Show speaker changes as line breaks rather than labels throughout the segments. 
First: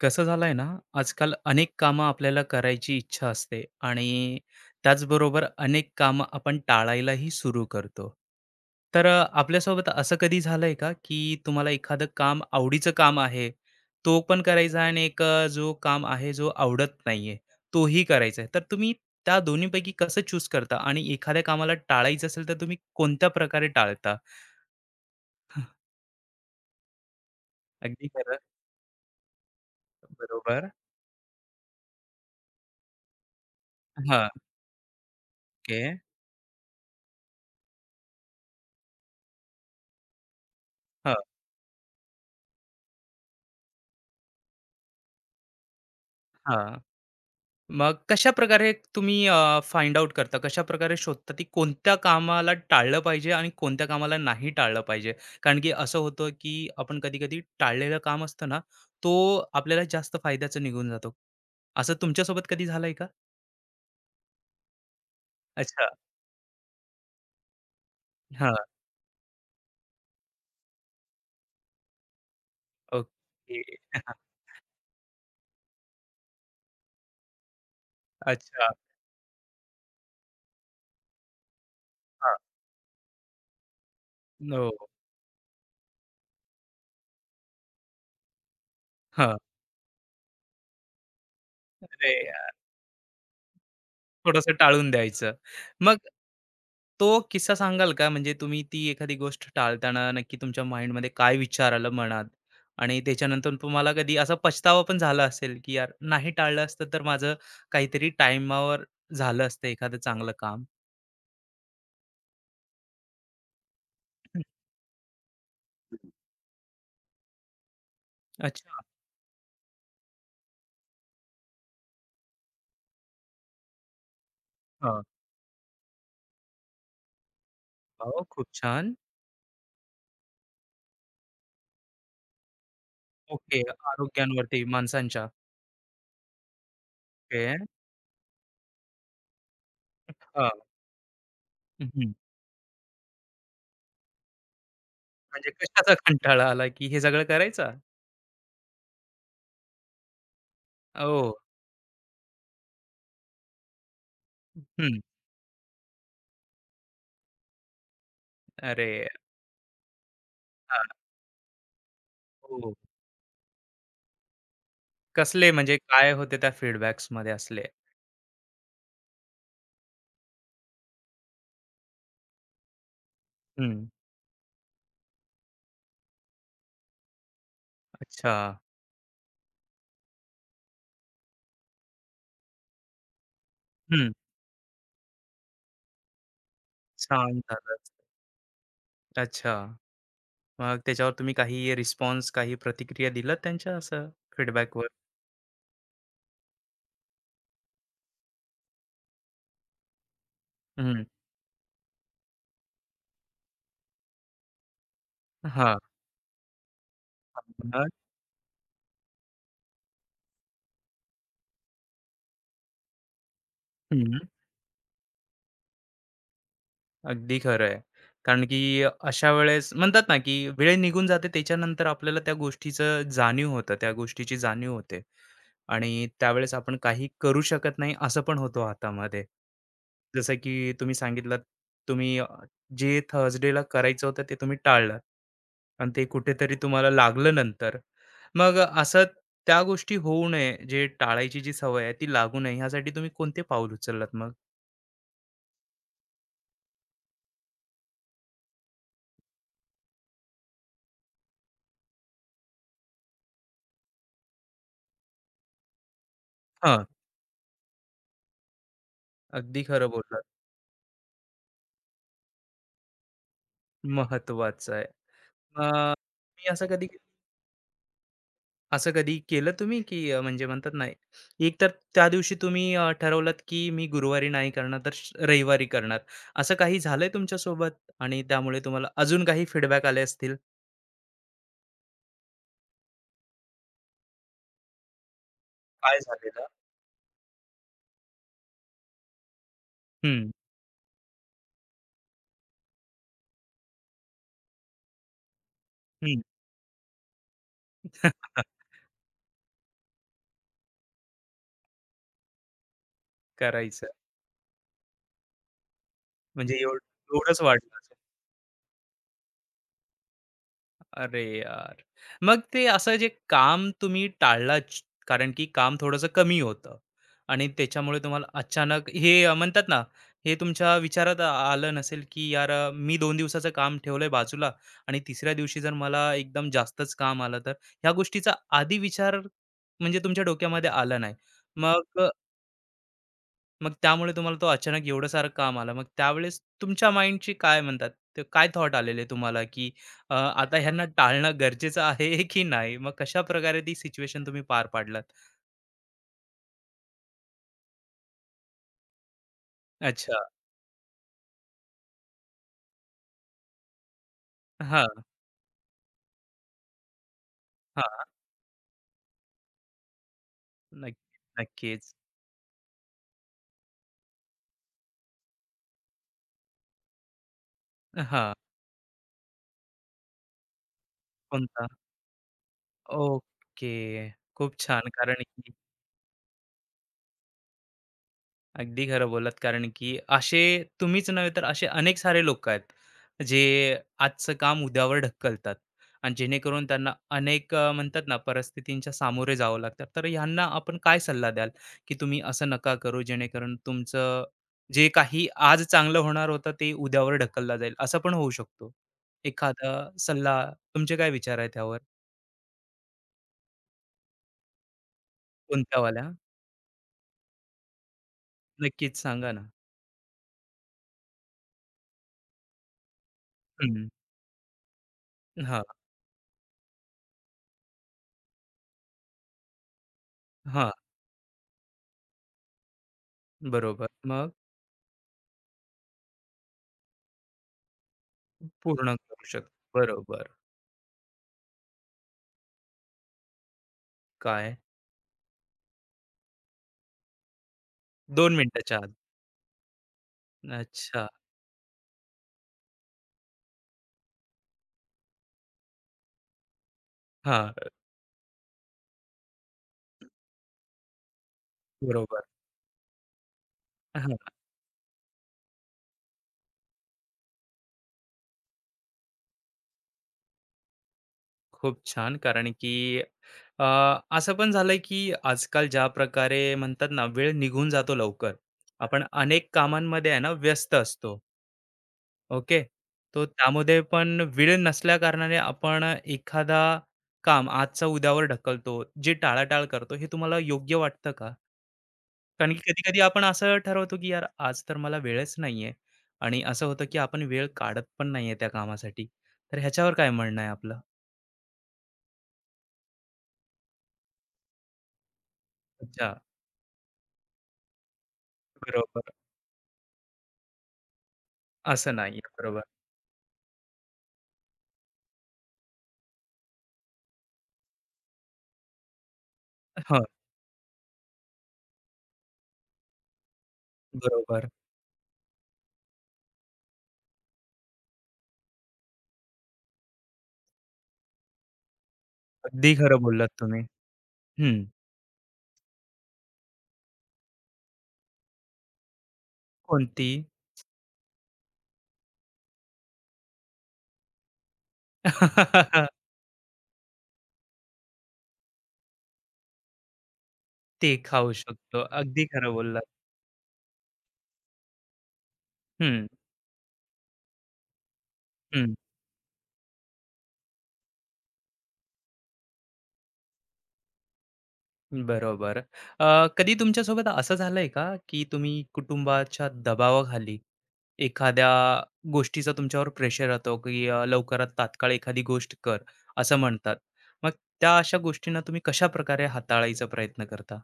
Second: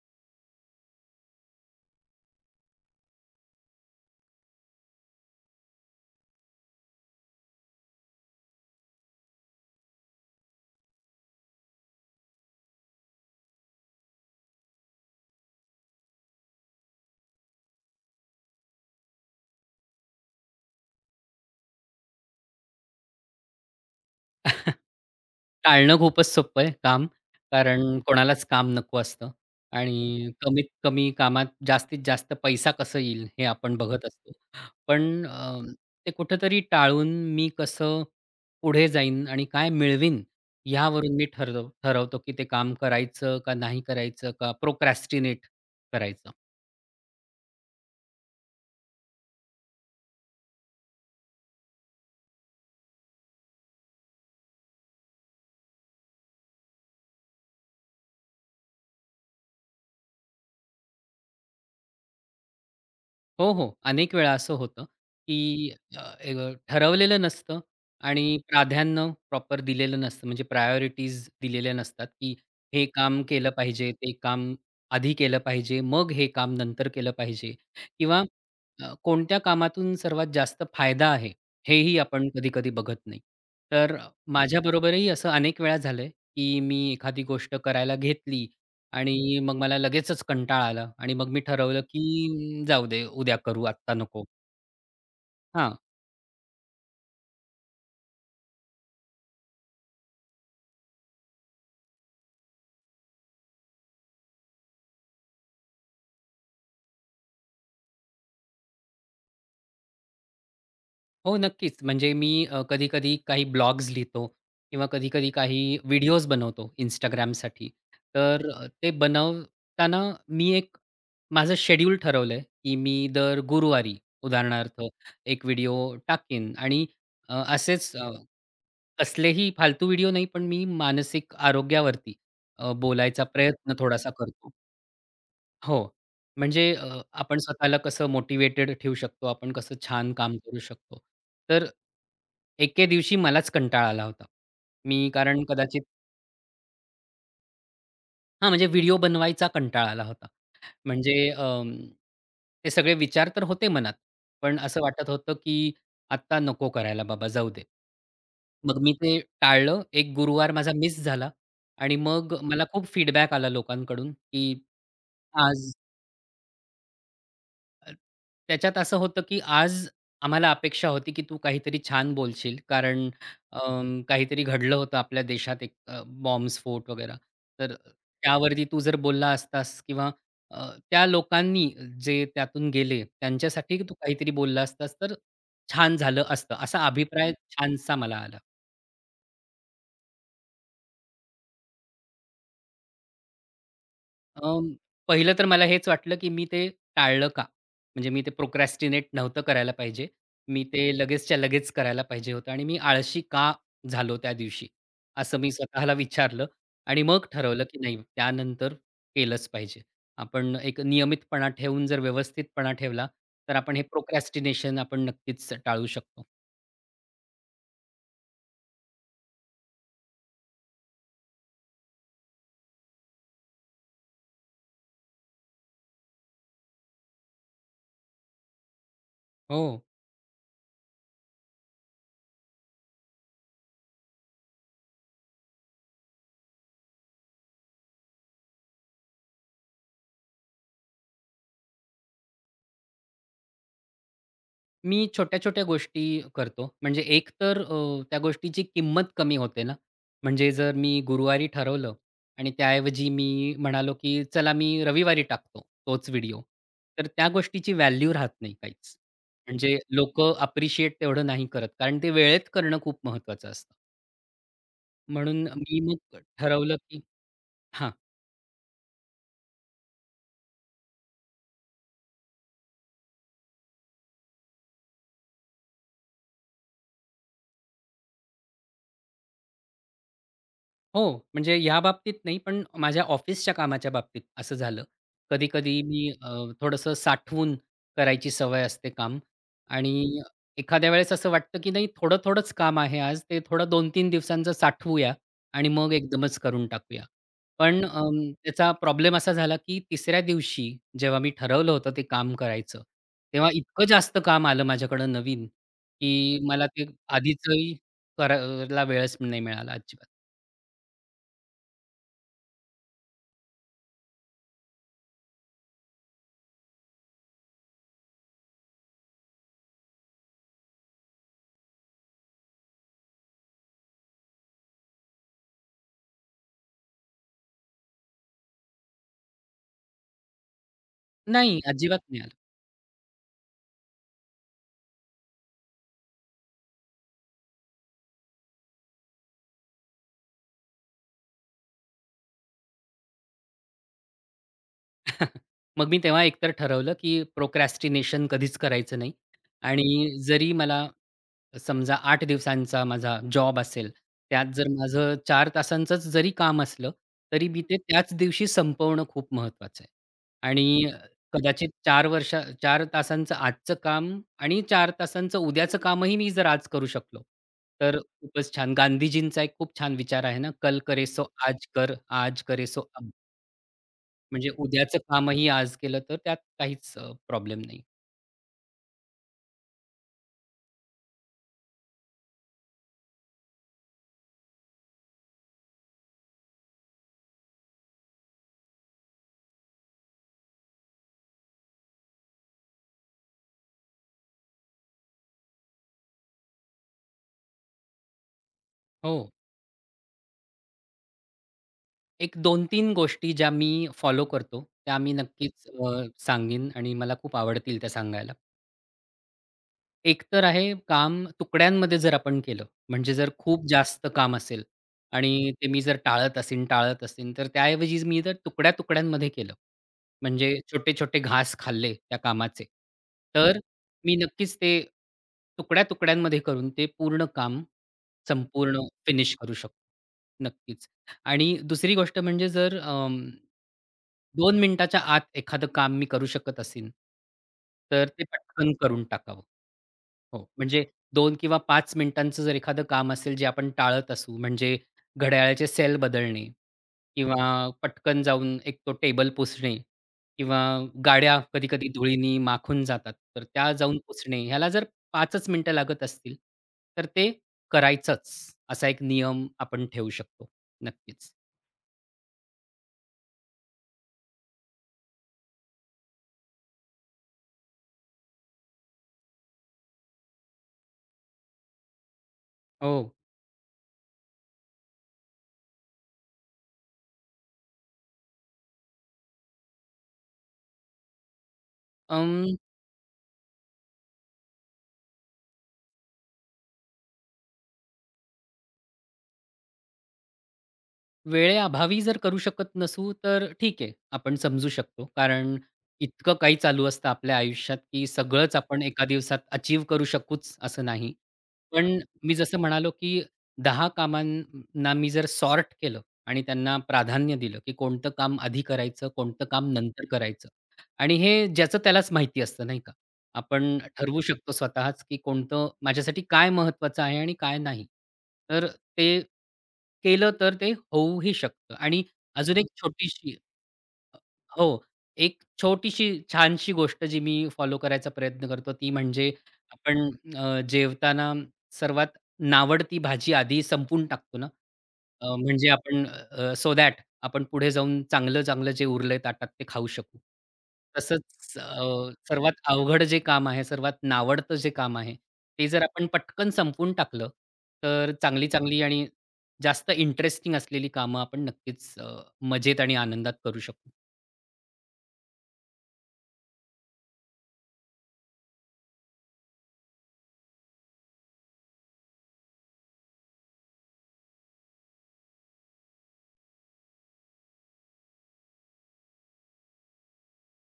कसं झालंय ना, आजकाल अनेक कामं आपल्याला करायची इच्छा असते आणि त्याचबरोबर अनेक कामं आपण टाळायलाही सुरू करतो. तर आपल्यासोबत असं कधी झालंय का, की तुम्हाला एखादं काम आवडीचं काम आहे, तो पण करायचा आणि एक जो काम आहे जो आवडत नाहीये, तोही करायचा आहे. तर तुम्ही त्या दोन्हीपैकी कसं चूज करता आणि एखाद्या कामाला टाळायचं असेल, तर तुम्ही कोणत्या प्रकारे टाळता?
टाळणं खूपच सोपं आहे काम, कारण
अगदी खरं.
कोणालाच काम नको असतं आणि कमीत
बरोबर.
कमी कामात जास्तीत जास्त पैसा कसं येईल हे आपण बघत
हां.
असतो. पण
ओके.
ते कुठेतरी टाळून मी कसं पुढे जाईन आणि काय मिळवीन
हां,
ह्यावरून मी ठरवतो, की ते काम करायचं का नाही करायचं का प्रोक्रॅस्टिनेट करायचं.
हां. मग कशा प्रकारे तुम्ही फाइंड आउट करता? कशा प्रकारे शोधता, की कोणत्या कामाला टाळलं पाहिजे आणि कोणत्या कामाला नाही टाळलं पाहिजे? कारण की असं होतं, की आपण कधी-कधी टाळलेलं काम असतं ना, तो आपल्याला जास्त फायद्याचं निघून जातो. असं तुमच्यासोबत कधी झालंय का?
हो, हो. अनेक वेळा असं होतं, की
अच्छा.
अ, अ, ठरवलेलं नसतं आणि
हां.
प्राधान्य प्रॉपर दिलेलं नसतं. म्हणजे प्रायोरिटीज दिलेल्या नसतात, की हे काम केलं
ओके.
पाहिजे, ते काम आधी केलं पाहिजे, मग हे काम नंतर केलं पाहिजे किंवा
अच्छा.
कोणत्या कामातून सर्वात जास्त फायदा आहे, हेही आपण
हां.
कधी-कधी बघत नाही. तर
हो.
माझ्याबरोबरही असं अनेक वेळा झालंय, की मी एखादी गोष्ट करायला घेतली
हां.
आणि मग मला लगेचच कंटाळा आला आणि मग मी ठरवलं,
अरे
की जाऊ दे उद्या करू आत्ता नको.
थोडंसं टाळून द्यायचं.
हां.
मग तो किस्सा सांगाल का? म्हणजे तुम्ही ती एखादी गोष्ट टाळताना नक्की तुमच्या माइंडमध्ये काय विचार आलं मनात? आणि त्याच्यानंतर तुम्हाला कधी असा पछतावा पण झाला असेल, की यार नाही टाळलं असतं तर माझं काहीतरी टाईमावर झालं असतं एखादं चांगलं काम.
हो, नक्कीच. म्हणजे मी कधी-कधी काही ब्लॉग्स लिहितो
हं,
किंवा कधी-कधी काही व्हिडिओज बनवतो Instagramसाठी. तर
अच्छा.
ते बनवताना मी एक माझं शेड्यूल ठरवलंय, की मी दर गुरुवारी उदाहरणार्थ
हां.
एक व्हिडिओ टाकेन आणि असेच
हो, खूप छान.
कसलेही फालतू व्हिडिओ नाही, पण मी मानसिक आरोग्यावरती बोलायचा
ओके.
प्रयत्न थोडासा करतो.
आरोग्यांवरती माणसांच्या.
हो. म्हणजे आपण
ओके.
स्वतःला कसं मोटिव्हेटेड ठेवू शकतो, आपण कसं छान काम
हां.
करू शकतो. तर
हं,
एके दिवशी मलाच कंटाळा आला होता. मी कारण
म्हणजे
कदाचित
कशाचा कंटाळा आला, की हे सगळं करायचा?
हां, म्हणजे व्हिडिओ बनवायचा कंटाळा आला होता. म्हणजे
ओह!
ते सगळे विचार तर होते मनात, पण असं
हं.
वाटत होतं, की "आत्ता नको करायला बाबा, जाऊ दे." मग
अरे!
मी ते टाळलं. एक गुरुवार माझा
हां.
मिस झाला आणि मग मला
हो.
खूप फीडबॅक आला लोकांकडून, की
कसले
"आज
म्हणजे काय होते त्या फीडबॅक्समध्ये असले?
अ, त्याच्यात असं होतं, की आज आम्हाला अपेक्षा होती, की तू काहीतरी छान बोलशील कारण
हं.
काहीतरी घडलं होतं आपल्या देशात एक बॉम्बस्फोट वगैरे. तर
अच्छा.
त्यावरती तू जर बोलला असतास किंवा त्या लोकांनी जे त्यातून गेले त्यांच्यासाठी तू
हं.
काहीतरी बोलला असतास, तर छान झालं असतं." असा अभिप्राय
छान झालं.
छानसा मला आला.
अच्छा. मग त्याच्यावर तुम्ही काही रिस्पॉन्स, काही प्रतिक्रिया दिलात त्यांच्या असं
अं,
फीडबॅकवर?
पहिलं तर मला हेच वाटलं, की मी ते टाळलं का? म्हणजे मी ते प्रोक्रॅस्टिनेट नव्हतं करायला पाहिजे. मी ते
हं.
लगेचच्या लगेच करायला पाहिजे होतं आणि मी आळशी का झालो त्या दिवशी? असं मी
हां.
स्वतःला विचारलं आणि मग ठरवलं, की
मग?
नाही, त्यानंतर केलंच पाहिजे. आपण एक नियमितपणा ठेवून जर व्यवस्थितपणा ठेवला, तर आपण हे
हं.
प्रोक्रॅस्टिनेशन आपण नक्कीच टाळू शकतो.
अगदी खरं आहे. कारण की अशा वेळेस म्हणतात ना, की वेळ निघून जाते त्याच्यानंतर आपल्याला त्या गोष्टीचं जाणीव होतं, त्या गोष्टीची जाणीव होते. आणि त्यावेळेस आपण काही करू शकत नाही असं पण होतो हातामध्ये.
हो.
जसं की तुम्ही सांगितलंत, तुम्ही जे थर्सडेला करायचं होतं ते तुम्ही टाळलात आणि ते कुठेतरी तुम्हाला लागलं नंतर. मग असं त्या गोष्टी होऊ नये, जे टाळायची जी सवय आहे ती लागू नये ह्यासाठी तुम्ही कोणते पाऊल उचललात मग?
मी छोट्या-छोट्या गोष्टी करतो. म्हणजे एक तर त्या गोष्टीची किंमत कमी होते ना. म्हणजे जर मी गुरुवारी ठरवलं आणि त्याऐवजी मी म्हणालो, की चला मी रविवारी टाकतो तोच व्हिडिओ.
हां,
तर त्या गोष्टीची व्हॅल्यू राहत नाही काहीच.
अगदी
म्हणजे
खरं बोललात.
लोकं अप्रिशिएट तेवढं नाही करत. कारण ते वेळेत करणं खूप महत्वाचं असतं.
महत्वाचं आहे.
म्हणून
अ,
मी मग
तुम्ही असं
ठरवलं,
कधी
की हां.
केलं तुम्ही की म्हणजे म्हणतात ना एक तर त्या दिवशी तुम्ही ठरवलात की मी गुरुवारी नाही करणार तर रविवारी करणार असं काही झालंय तुमच्या सोबत आणि त्यामुळे तुम्हाला अजून काही फीडबॅक आले असतील
हो, म्हणजे या बाबतीत नाही, पण माझ्या ऑफिसच्या कामाच्या बाबतीत असं झालं. कधी-कधी
काय
मी
झालेलं
थोडंसं साठवून करायची सवय असते काम आणि
हम्म
एखाद्या वेळेस असं वाटतं, की नाही थोडं-थोडंच काम आहे आज, ते थोडं 2-3 दिवसांचं साठवूया आणि मग
हम्म
एकदमच करून टाकूया. पण त्याचा प्रॉब्लेम असा झाला, की तिसऱ्या दिवशी जेव्हा मी ठरवलं होतं ते काम करायचं, तेव्हा इतकं
करायचं
जास्त काम आलं माझ्याकडं नवीन, की
म्हणजे
मला ते
एवढंच
आधीचंही
वाढलं
करायला वेळच नाही मिळाला अजिबात.
अरे यार! मग ते असं जे काम तुम्ही टाळलाच कारण की काम थोडंसं कमी होतं आणि त्याच्यामुळे तुम्हाला अचानक हे म्हणतात ना, हे तुमच्या विचारात आलं नसेल की यार मी 2 दिवसाचं काम ठेवलंय बाजूला आणि तिसऱ्या दिवशी जर मला एकदम जास्तच काम आलं तर? ह्या गोष्टीचा आधी विचार म्हणजे तुमच्या डोक्यामध्ये आला नाही.
नाही,
मग
अजिबात नाही आलं.
मग त्यामुळे तुम्हाला तो अचानक एवढं सारं काम आलं. मग त्यावेळेस तुमच्या माइंडची काय म्हणतात, ते काय थॉट आलेले तुम्हाला, की आता ह्यांना टाळणं गरजेचं आहे की नाही? मग कशाप्रकारे ती सिच्युएशन तुम्ही पार पाडलात?
मग मी तेव्हा एकतर ठरवलं, की प्रोक्रॅस्टिनेशन कधीच करायचं नाही आणि
अच्छा.
जरी मला समजा 8 दिवसांचा माझा जॉब असेल, त्यात जर
हां,
माझं 4 तासांचंच जरी काम असलं, तरी मी ते
हां.
त्याच दिवशी संपवणं खूप महत्त्वाचं आहे. आणि
नक्क
कदाचित
नक्कीच.
4 तासांचं आजचं काम आणि 4 तासांचं उद्याचं कामही मी जर आज करू शकलो, तर
हां.
खूपच छान. गांधीजींचा एक खूप छान विचार आहे ना, "कल करे सो
कोणता?
आज कर, आज करे सो."
ओके.
म्हणजे
खूप छान.
उद्याचं
कारण
कामही आज केलं तर त्यात काहीच प्रॉब्लेम नाही.
अगदी खरं बोलत कारण की असे तुम्हीच नव्हे तर असे अनेक सारे लोक आहेत जे आजचं काम उद्यावर ढकलतात आणि जेणेकरून त्यांना अनेक म्हणतात ना परिस्थितींच्या सामोरे जावं लागतात तर ह्यांना आपण काय सल्ला द्याल की तुम्ही असं नका करू जेणेकरून तुमचं जे काही आज चांगलं होणार होतं ते उद्यावर ढकलला जाईल असं पण होऊ शकतो
हो.
एखादा सल्ला तुमचे काय विचार आहेत त्यावर
एक 2 तीन गोष्टी ज्या मी फॉलो करतो, त्या मी नक्कीच
कोणत्यावाल्या
सांगेन आणि मला खूप आवडतील त्या सांगायला.
नक्कीच सांगा ना
एक तर आहे काम तुकड्यांमध्ये जर आपण केलं, म्हणजे जर खूप
हम्म,
जास्त काम असेल आणि
हा
ते मी जर टाळत असेन, तर त्याऐवजी मी जर तुकड्या-तुकड्यांमध्ये केलं, म्हणजे
हा
छोटे-छोटे घास खाल्ले त्या कामाचे, तर
बरोबर
मी
मग
नक्कीच ते तुकड्या-तुकड्यांमध्ये करून ते पूर्ण काम संपूर्ण
पूर्ण करू
फिनिश
शकतो.
करू शकतो.
बरोबर.
नक्कीच. आणि दुसरी गोष्ट म्हणजे जर
काय?
2 मिनिटाच्या आत एखादं काम मी करू शकत असेन, तर ते
दोन
पटकन
मिनिटाच्या आत.
करून टाकावं. हो, म्हणजे
अच्छा.
2 किंवा 5 मिनिटांचं जर एखादं काम असेल जे आपण टाळत असू, म्हणजे घड्याळाचे सेल बदलणे
हां,
किंवा पटकन जाऊन एक तो टेबल पुसणे किंवा गाड्या कधी-कधी
बरोबर.
धुळीनी माखून जातात, तर त्या जाऊन
हां,
पुसणे, ह्याला जर 5च मिनिटं लागत असतील, तर ते करायचंच, असा एक नियम आपण ठेवू शकतो. नक्कीच.
खूप छान. कारण की अ, असं पण झालंय की आजकाल ज्या प्रकारे म्हणतात ना, वेळ निघून जातो लवकर. आपण अनेक कामांमध्ये आहे ना, व्यस्त असतो. ओके.
हो.
तो त्यामध्ये पण वेळ नसल्याकारणाने आपण एखादा काम आजचा उद्यावर ढकलतो, जे टाळाटाळ करतो. हे तुम्हाला योग्य वाटतं का? कारण की कधी-कधी आपण असं ठरवतो, की यार आज तर मला वेळच नाहीये आणि असं होतं, की आपण वेळ काढत पण नाहीये त्या कामासाठी. तर ह्याच्यावर काय म्हणणं आहे आपलं?
वेळेअभावी जर करू शकत नसू, तर ठीक आहे, आपण समजू शकतो. कारण
अच्छा,
इतकं काही चालू असतं आपल्या आयुष्यात, की सगळंच आपण एका
बरोबर.
दिवसात अचीव करू शकूच असं नाही.
असं
पण
नाहीये.
मी जसं
बरोबर.
म्हणालो, की 10 कामांना मी जर सॉर्ट केलं आणि त्यांना प्राधान्य दिलं, की कोणतं काम आधी करायचं, कोणतं काम
हं,
नंतर करायचं आणि हे ज्याचं त्यालाच माहिती असतं, नाही का? आपण ठरवू
बरोबर.
शकतो स्वतःच, की कोणतं माझ्यासाठी काय महत्त्वाचं आहे आणि काय नाही. तर ते केलं तर ते होऊही शकतं आणि अजून एक
अगदी खरं बोललात
छोटीशी
तुम्ही.
अ,
हं.
हो. एक छोटीशी छानशी गोष्ट जी मी फॉलो करायचा प्रयत्न करतो ती म्हणजे आपण
कोणती?
जेवताना सर्वात नावडती भाजी आधी संपवून टाकतो ना. म्हणजे आपण सो दॅट आपण पुढे जाऊन चांगलं-चांगलं जे उरलंय ताटात ते खाऊ शकू.
ते खाऊ
तसंच
शकतो. अगदी
सर्वात
खरं बोललात.
अवघड जे काम आहे, सर्वात नावडतं जे काम आहे ते जर
हं,
आपण पटकन संपवून टाकलं, तर
हं.
चांगली-चांगली आणि जास्त इंटरेस्टिंग असलेली कामं आपण नक्कीच मजेत आणि आनंदात करू शकू.
बरोबर. कधी तुमच्यासोबत असं झालंय का, की तुम्ही कुटुंबाच्या दबावाखाली एखाद्या गोष्टीचा तुमच्यावर प्रेशर येतो, की लवकरात तात्काळ एखादी गोष्ट कर, असं म्हणतात. मग त्या अशा गोष्टींना तुम्ही कशाप्रकारे हाताळायचा प्रयत्न करता?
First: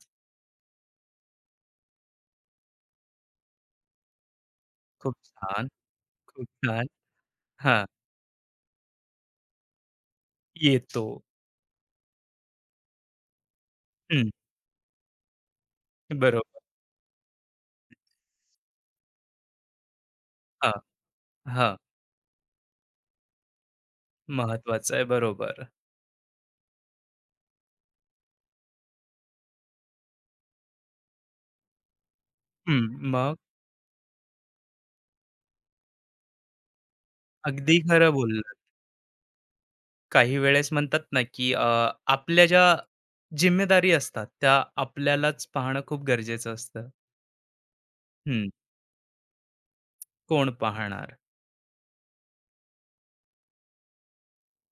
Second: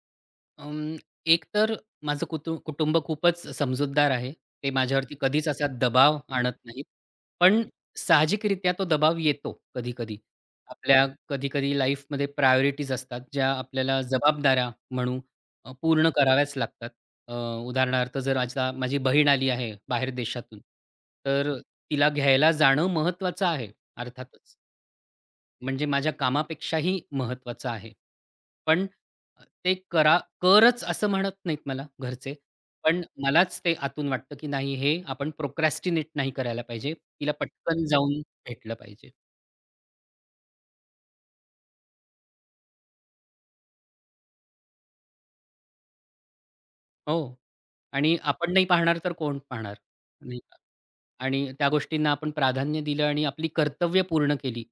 अं, एक तर माझं कुटुंब खूपच समजूतदार आहे. ते
खूप
माझ्यावरती कधीच असा
छान,
दबाव
खूप
आणत नाहीत.
छान.
पण
हां,
साहजिकरित्या तो दबाव येतो कधी-कधी.
येतो.
आपल्या कधी-कधी लाईफमध्ये प्रायोरिटीज असतात, ज्या आपल्याला
हं,
जबाबदाऱ्या म्हणू पूर्ण कराव्याच
बरोबर.
लागतात. अ, उदाहरणार्थ जर आता माझी बहीण आली आहे बाहेर देशातून,
हां,
तर
हां.
तिला घ्यायला जाणं महत्त्वाचं आहे अर्थातच.
महत्वाचं आहे. बरोबर.
म्हणजे माझ्या कामापेक्षाही महत्त्वाचं आहे. पण ते करा करच असं म्हणत नाहीत मला घरचे.
हं,
पण
मग
मलाच ते आतून वाटतं, की नाही, हे आपण प्रोक्रॅस्टिनेट नाही करायला पाहिजे. तिला
अगदी
पटकन
खरं
जाऊन
बोललात.
भेटलं पाहिजे.
काही वेळेस म्हणतात ना, की आपल्या ज्या जिम्मेदारी असतात, त्या आपल्यालाच पाहणं खूप गरजेचं असतं.
हो. आणि
हं,
आपण नाही पाहणार तर कोण पाहणार? नाही
कोण
का?
पाहणार?
आणि त्या गोष्टींना आपण प्राधान्य दिलं आणि आपली कर्तव्य पूर्ण केली,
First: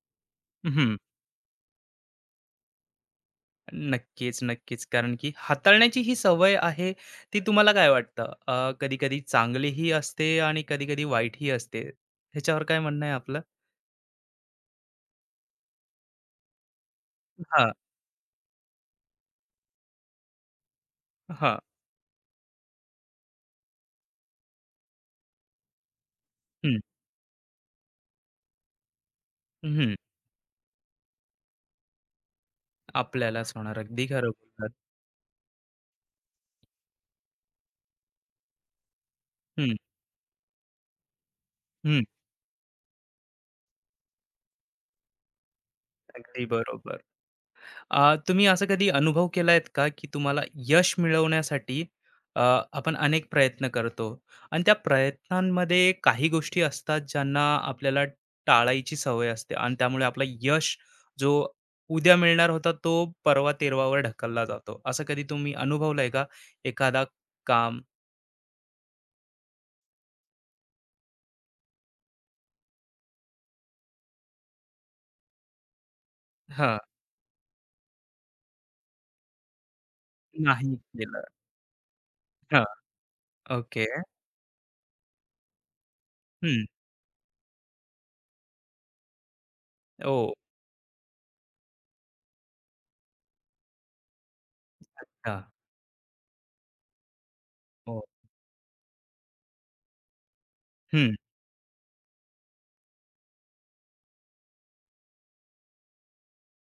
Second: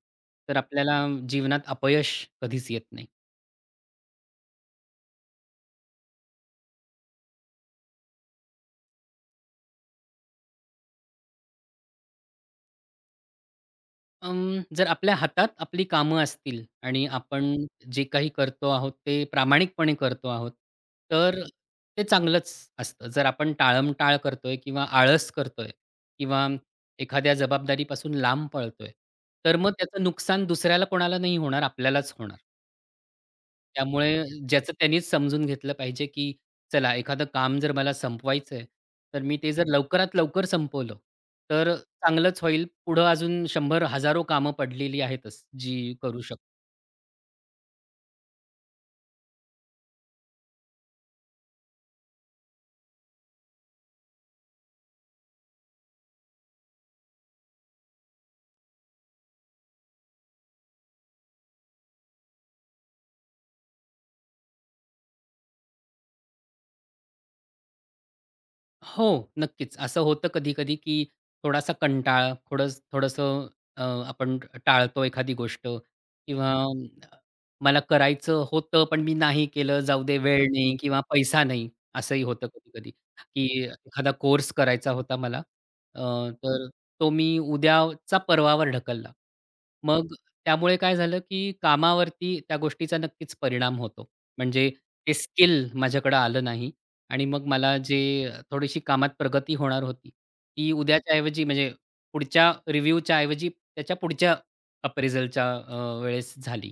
तर
हं,
आपल्याला जीवनात अपयश कधीच येत नाही.
नक्कीच, नक्कीच. कारण की हाताळण्याची ही सवय आहे, ती तुम्हाला काय वाटतं? कधी-कधी चांगलीही असते आणि कधी-कधी वाईटही असते. ह्याच्यावर काय म्हणणं आहे आपलं?
जर आपल्या हातात आपली कामं असतील आणि आपण
हां,
जे काही करतो आहोत, ते प्रामाणिकपणे करतो आहोत, तर
हां.
ते चांगलंच असतं. जर आपण टाळमटाळ करतोय किंवा आळस करतोय किंवा
हं,
एखाद्या जबाबदारीपासून लांब पळतोय, तर मग
हं.
त्याचं नुकसान दुसऱ्याला कोणाला नाही होणार, आपल्यालाच होणार.
आपल्यालाच होणार. अगदी
त्यामुळे
खरं बोललात.
ज्याचं त्यांनीच समजून घेतलं पाहिजे, की चला एखादं काम जर मला संपवायचंय, तर मी ते जर
हं,
लवकरात लवकर संपवलं, तर
हं.
चांगलंच होईल. पुढं अजून शंभर हजारो कामं पडलेली आहेतच, जी करू शकतो.
अगदी बरोबर. तुम्ही असं कधी अनुभव केलायत का, की तुम्हाला यश मिळवण्यासाठी अ, आपण अनेक प्रयत्न करतो आणि त्या प्रयत्नांमध्ये काही गोष्टी असतात ज्यांना आपल्याला टाळायची सवय असते आणि त्यामुळे आपला यश जो उद्या मिळणार होता तो परवा तेरवावर ढकलला जातो. असं कधी तुम्ही अनुभवलंय का? एखादा काम
हो, नक्कीच. असं होतं कधी-कधी, की थोडासा कंटाळा, थोडंसं आपण टाळतो एखादी गोष्ट किंवा
हां,
हं. मला करायचं होतं, पण मी नाही केलं, जाऊ दे, वेळ
नाही
नाही किंवा
केलं.
पैसा नाही, असंही होतं
हां,
कधी-कधी, की
ओके.
एखादा कोर्स करायचा होता मला. अ,
हं.
तर तो मी उद्याचा परवावर ढकलला. मग
ओह!
त्यामुळे काय झालं, की कामावरती त्या गोष्टीचा नक्कीच परिणाम होतो. म्हणजे ते
अच्छा.
स्किल माझ्याकडे आलं नाही आणि मग मला
हो.
जे थोडीशी कामात प्रगती होणार होती, ती
हं.
उद्याच्या ऐवजी म्हणजे पुढच्या रिव्ह्यूच्या ऐवजी त्याच्या पुढच्या अप्रेझलच्या वेळेस झाली.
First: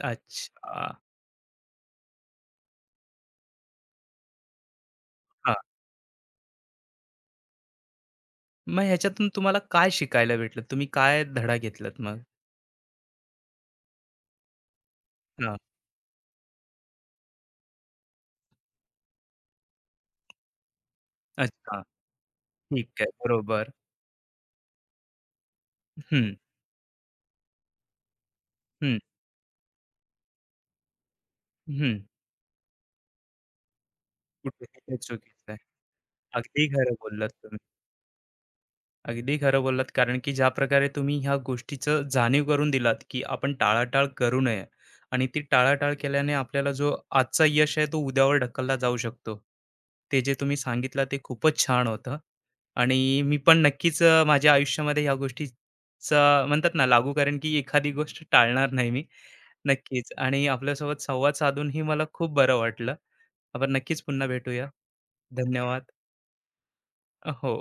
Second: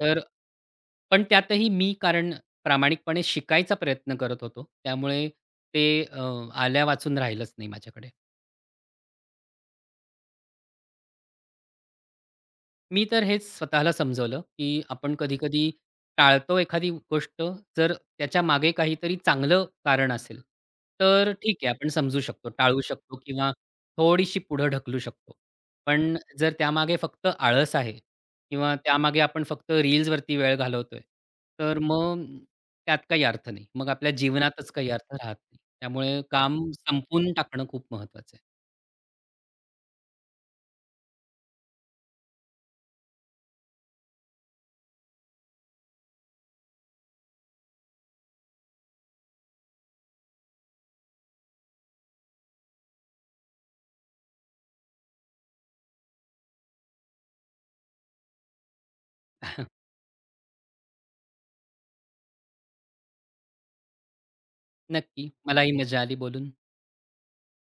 तर
अच्छा.
पण त्यातही मी कारण प्रामाणिकपणे शिकायचा प्रयत्न करत होतो. त्यामुळे ते अ, आल्या वाचून राहिलंच नाही माझ्याकडे.
मग ह्याच्यातून तुम्हाला काय शिकायला भेटलं? तुम्ही काय धडा घेतलात मग?
मी तर हेच स्वतःला समजवलं, की आपण
हां,
कधी-कधी टाळतो एखादी गोष्ट, जर त्याच्यामागे काहीतरी चांगलं कारण असेल, तर ठीक आहे,
अच्छा.
आपण समजू शकतो, टाळू
ठीक आहे.
शकतो किंवा
बरोबर.
थोडीशी पुढं ढकलू शकतो. पण
हं,
जर त्यामागे फक्त आळस आहे किंवा
हं,
त्यामागे आपण फक्त रील्सवरती वेळ घालवतोय, तर
हं.
मग त्यात काही अर्थ नाही. मग आपल्या जीवनातच
कुठेही
काही
ते
अर्थ राहत
चुकीचं आहे.
नाही. त्यामुळे काम
अगदी खरं
संपवून
बोललात
टाकणं खूप महत्त्वाचं आहे.
अगदी खरं बोललात कारण की ज्या प्रकारे तुम्ही ह्या गोष्टीचं जाणीव करून दिलात की आपण टाळाटाळ करू नये आणि ती टाळाटाळ केल्याने आपल्याला जो आजचा यश आहे तो उद्यावर ढकलला जाऊ शकतो ते जे तुम्ही सांगितलं ते खूपच छान होतं आणि मी पण नक्कीच माझ्या आयुष्यामध्ये ह्या गोष्टीचा म्हणतात ना लागू कारण की एखादी गोष्ट टाळणार नाही मी नक्कीच आणि आपल्यासोबत संवाद साधूनही मला खूप बरं वाटलं आपण नक्कीच पुन्हा भेटूया
नक्की. मलाही
धन्यवाद
मजा आली बोलून.
हो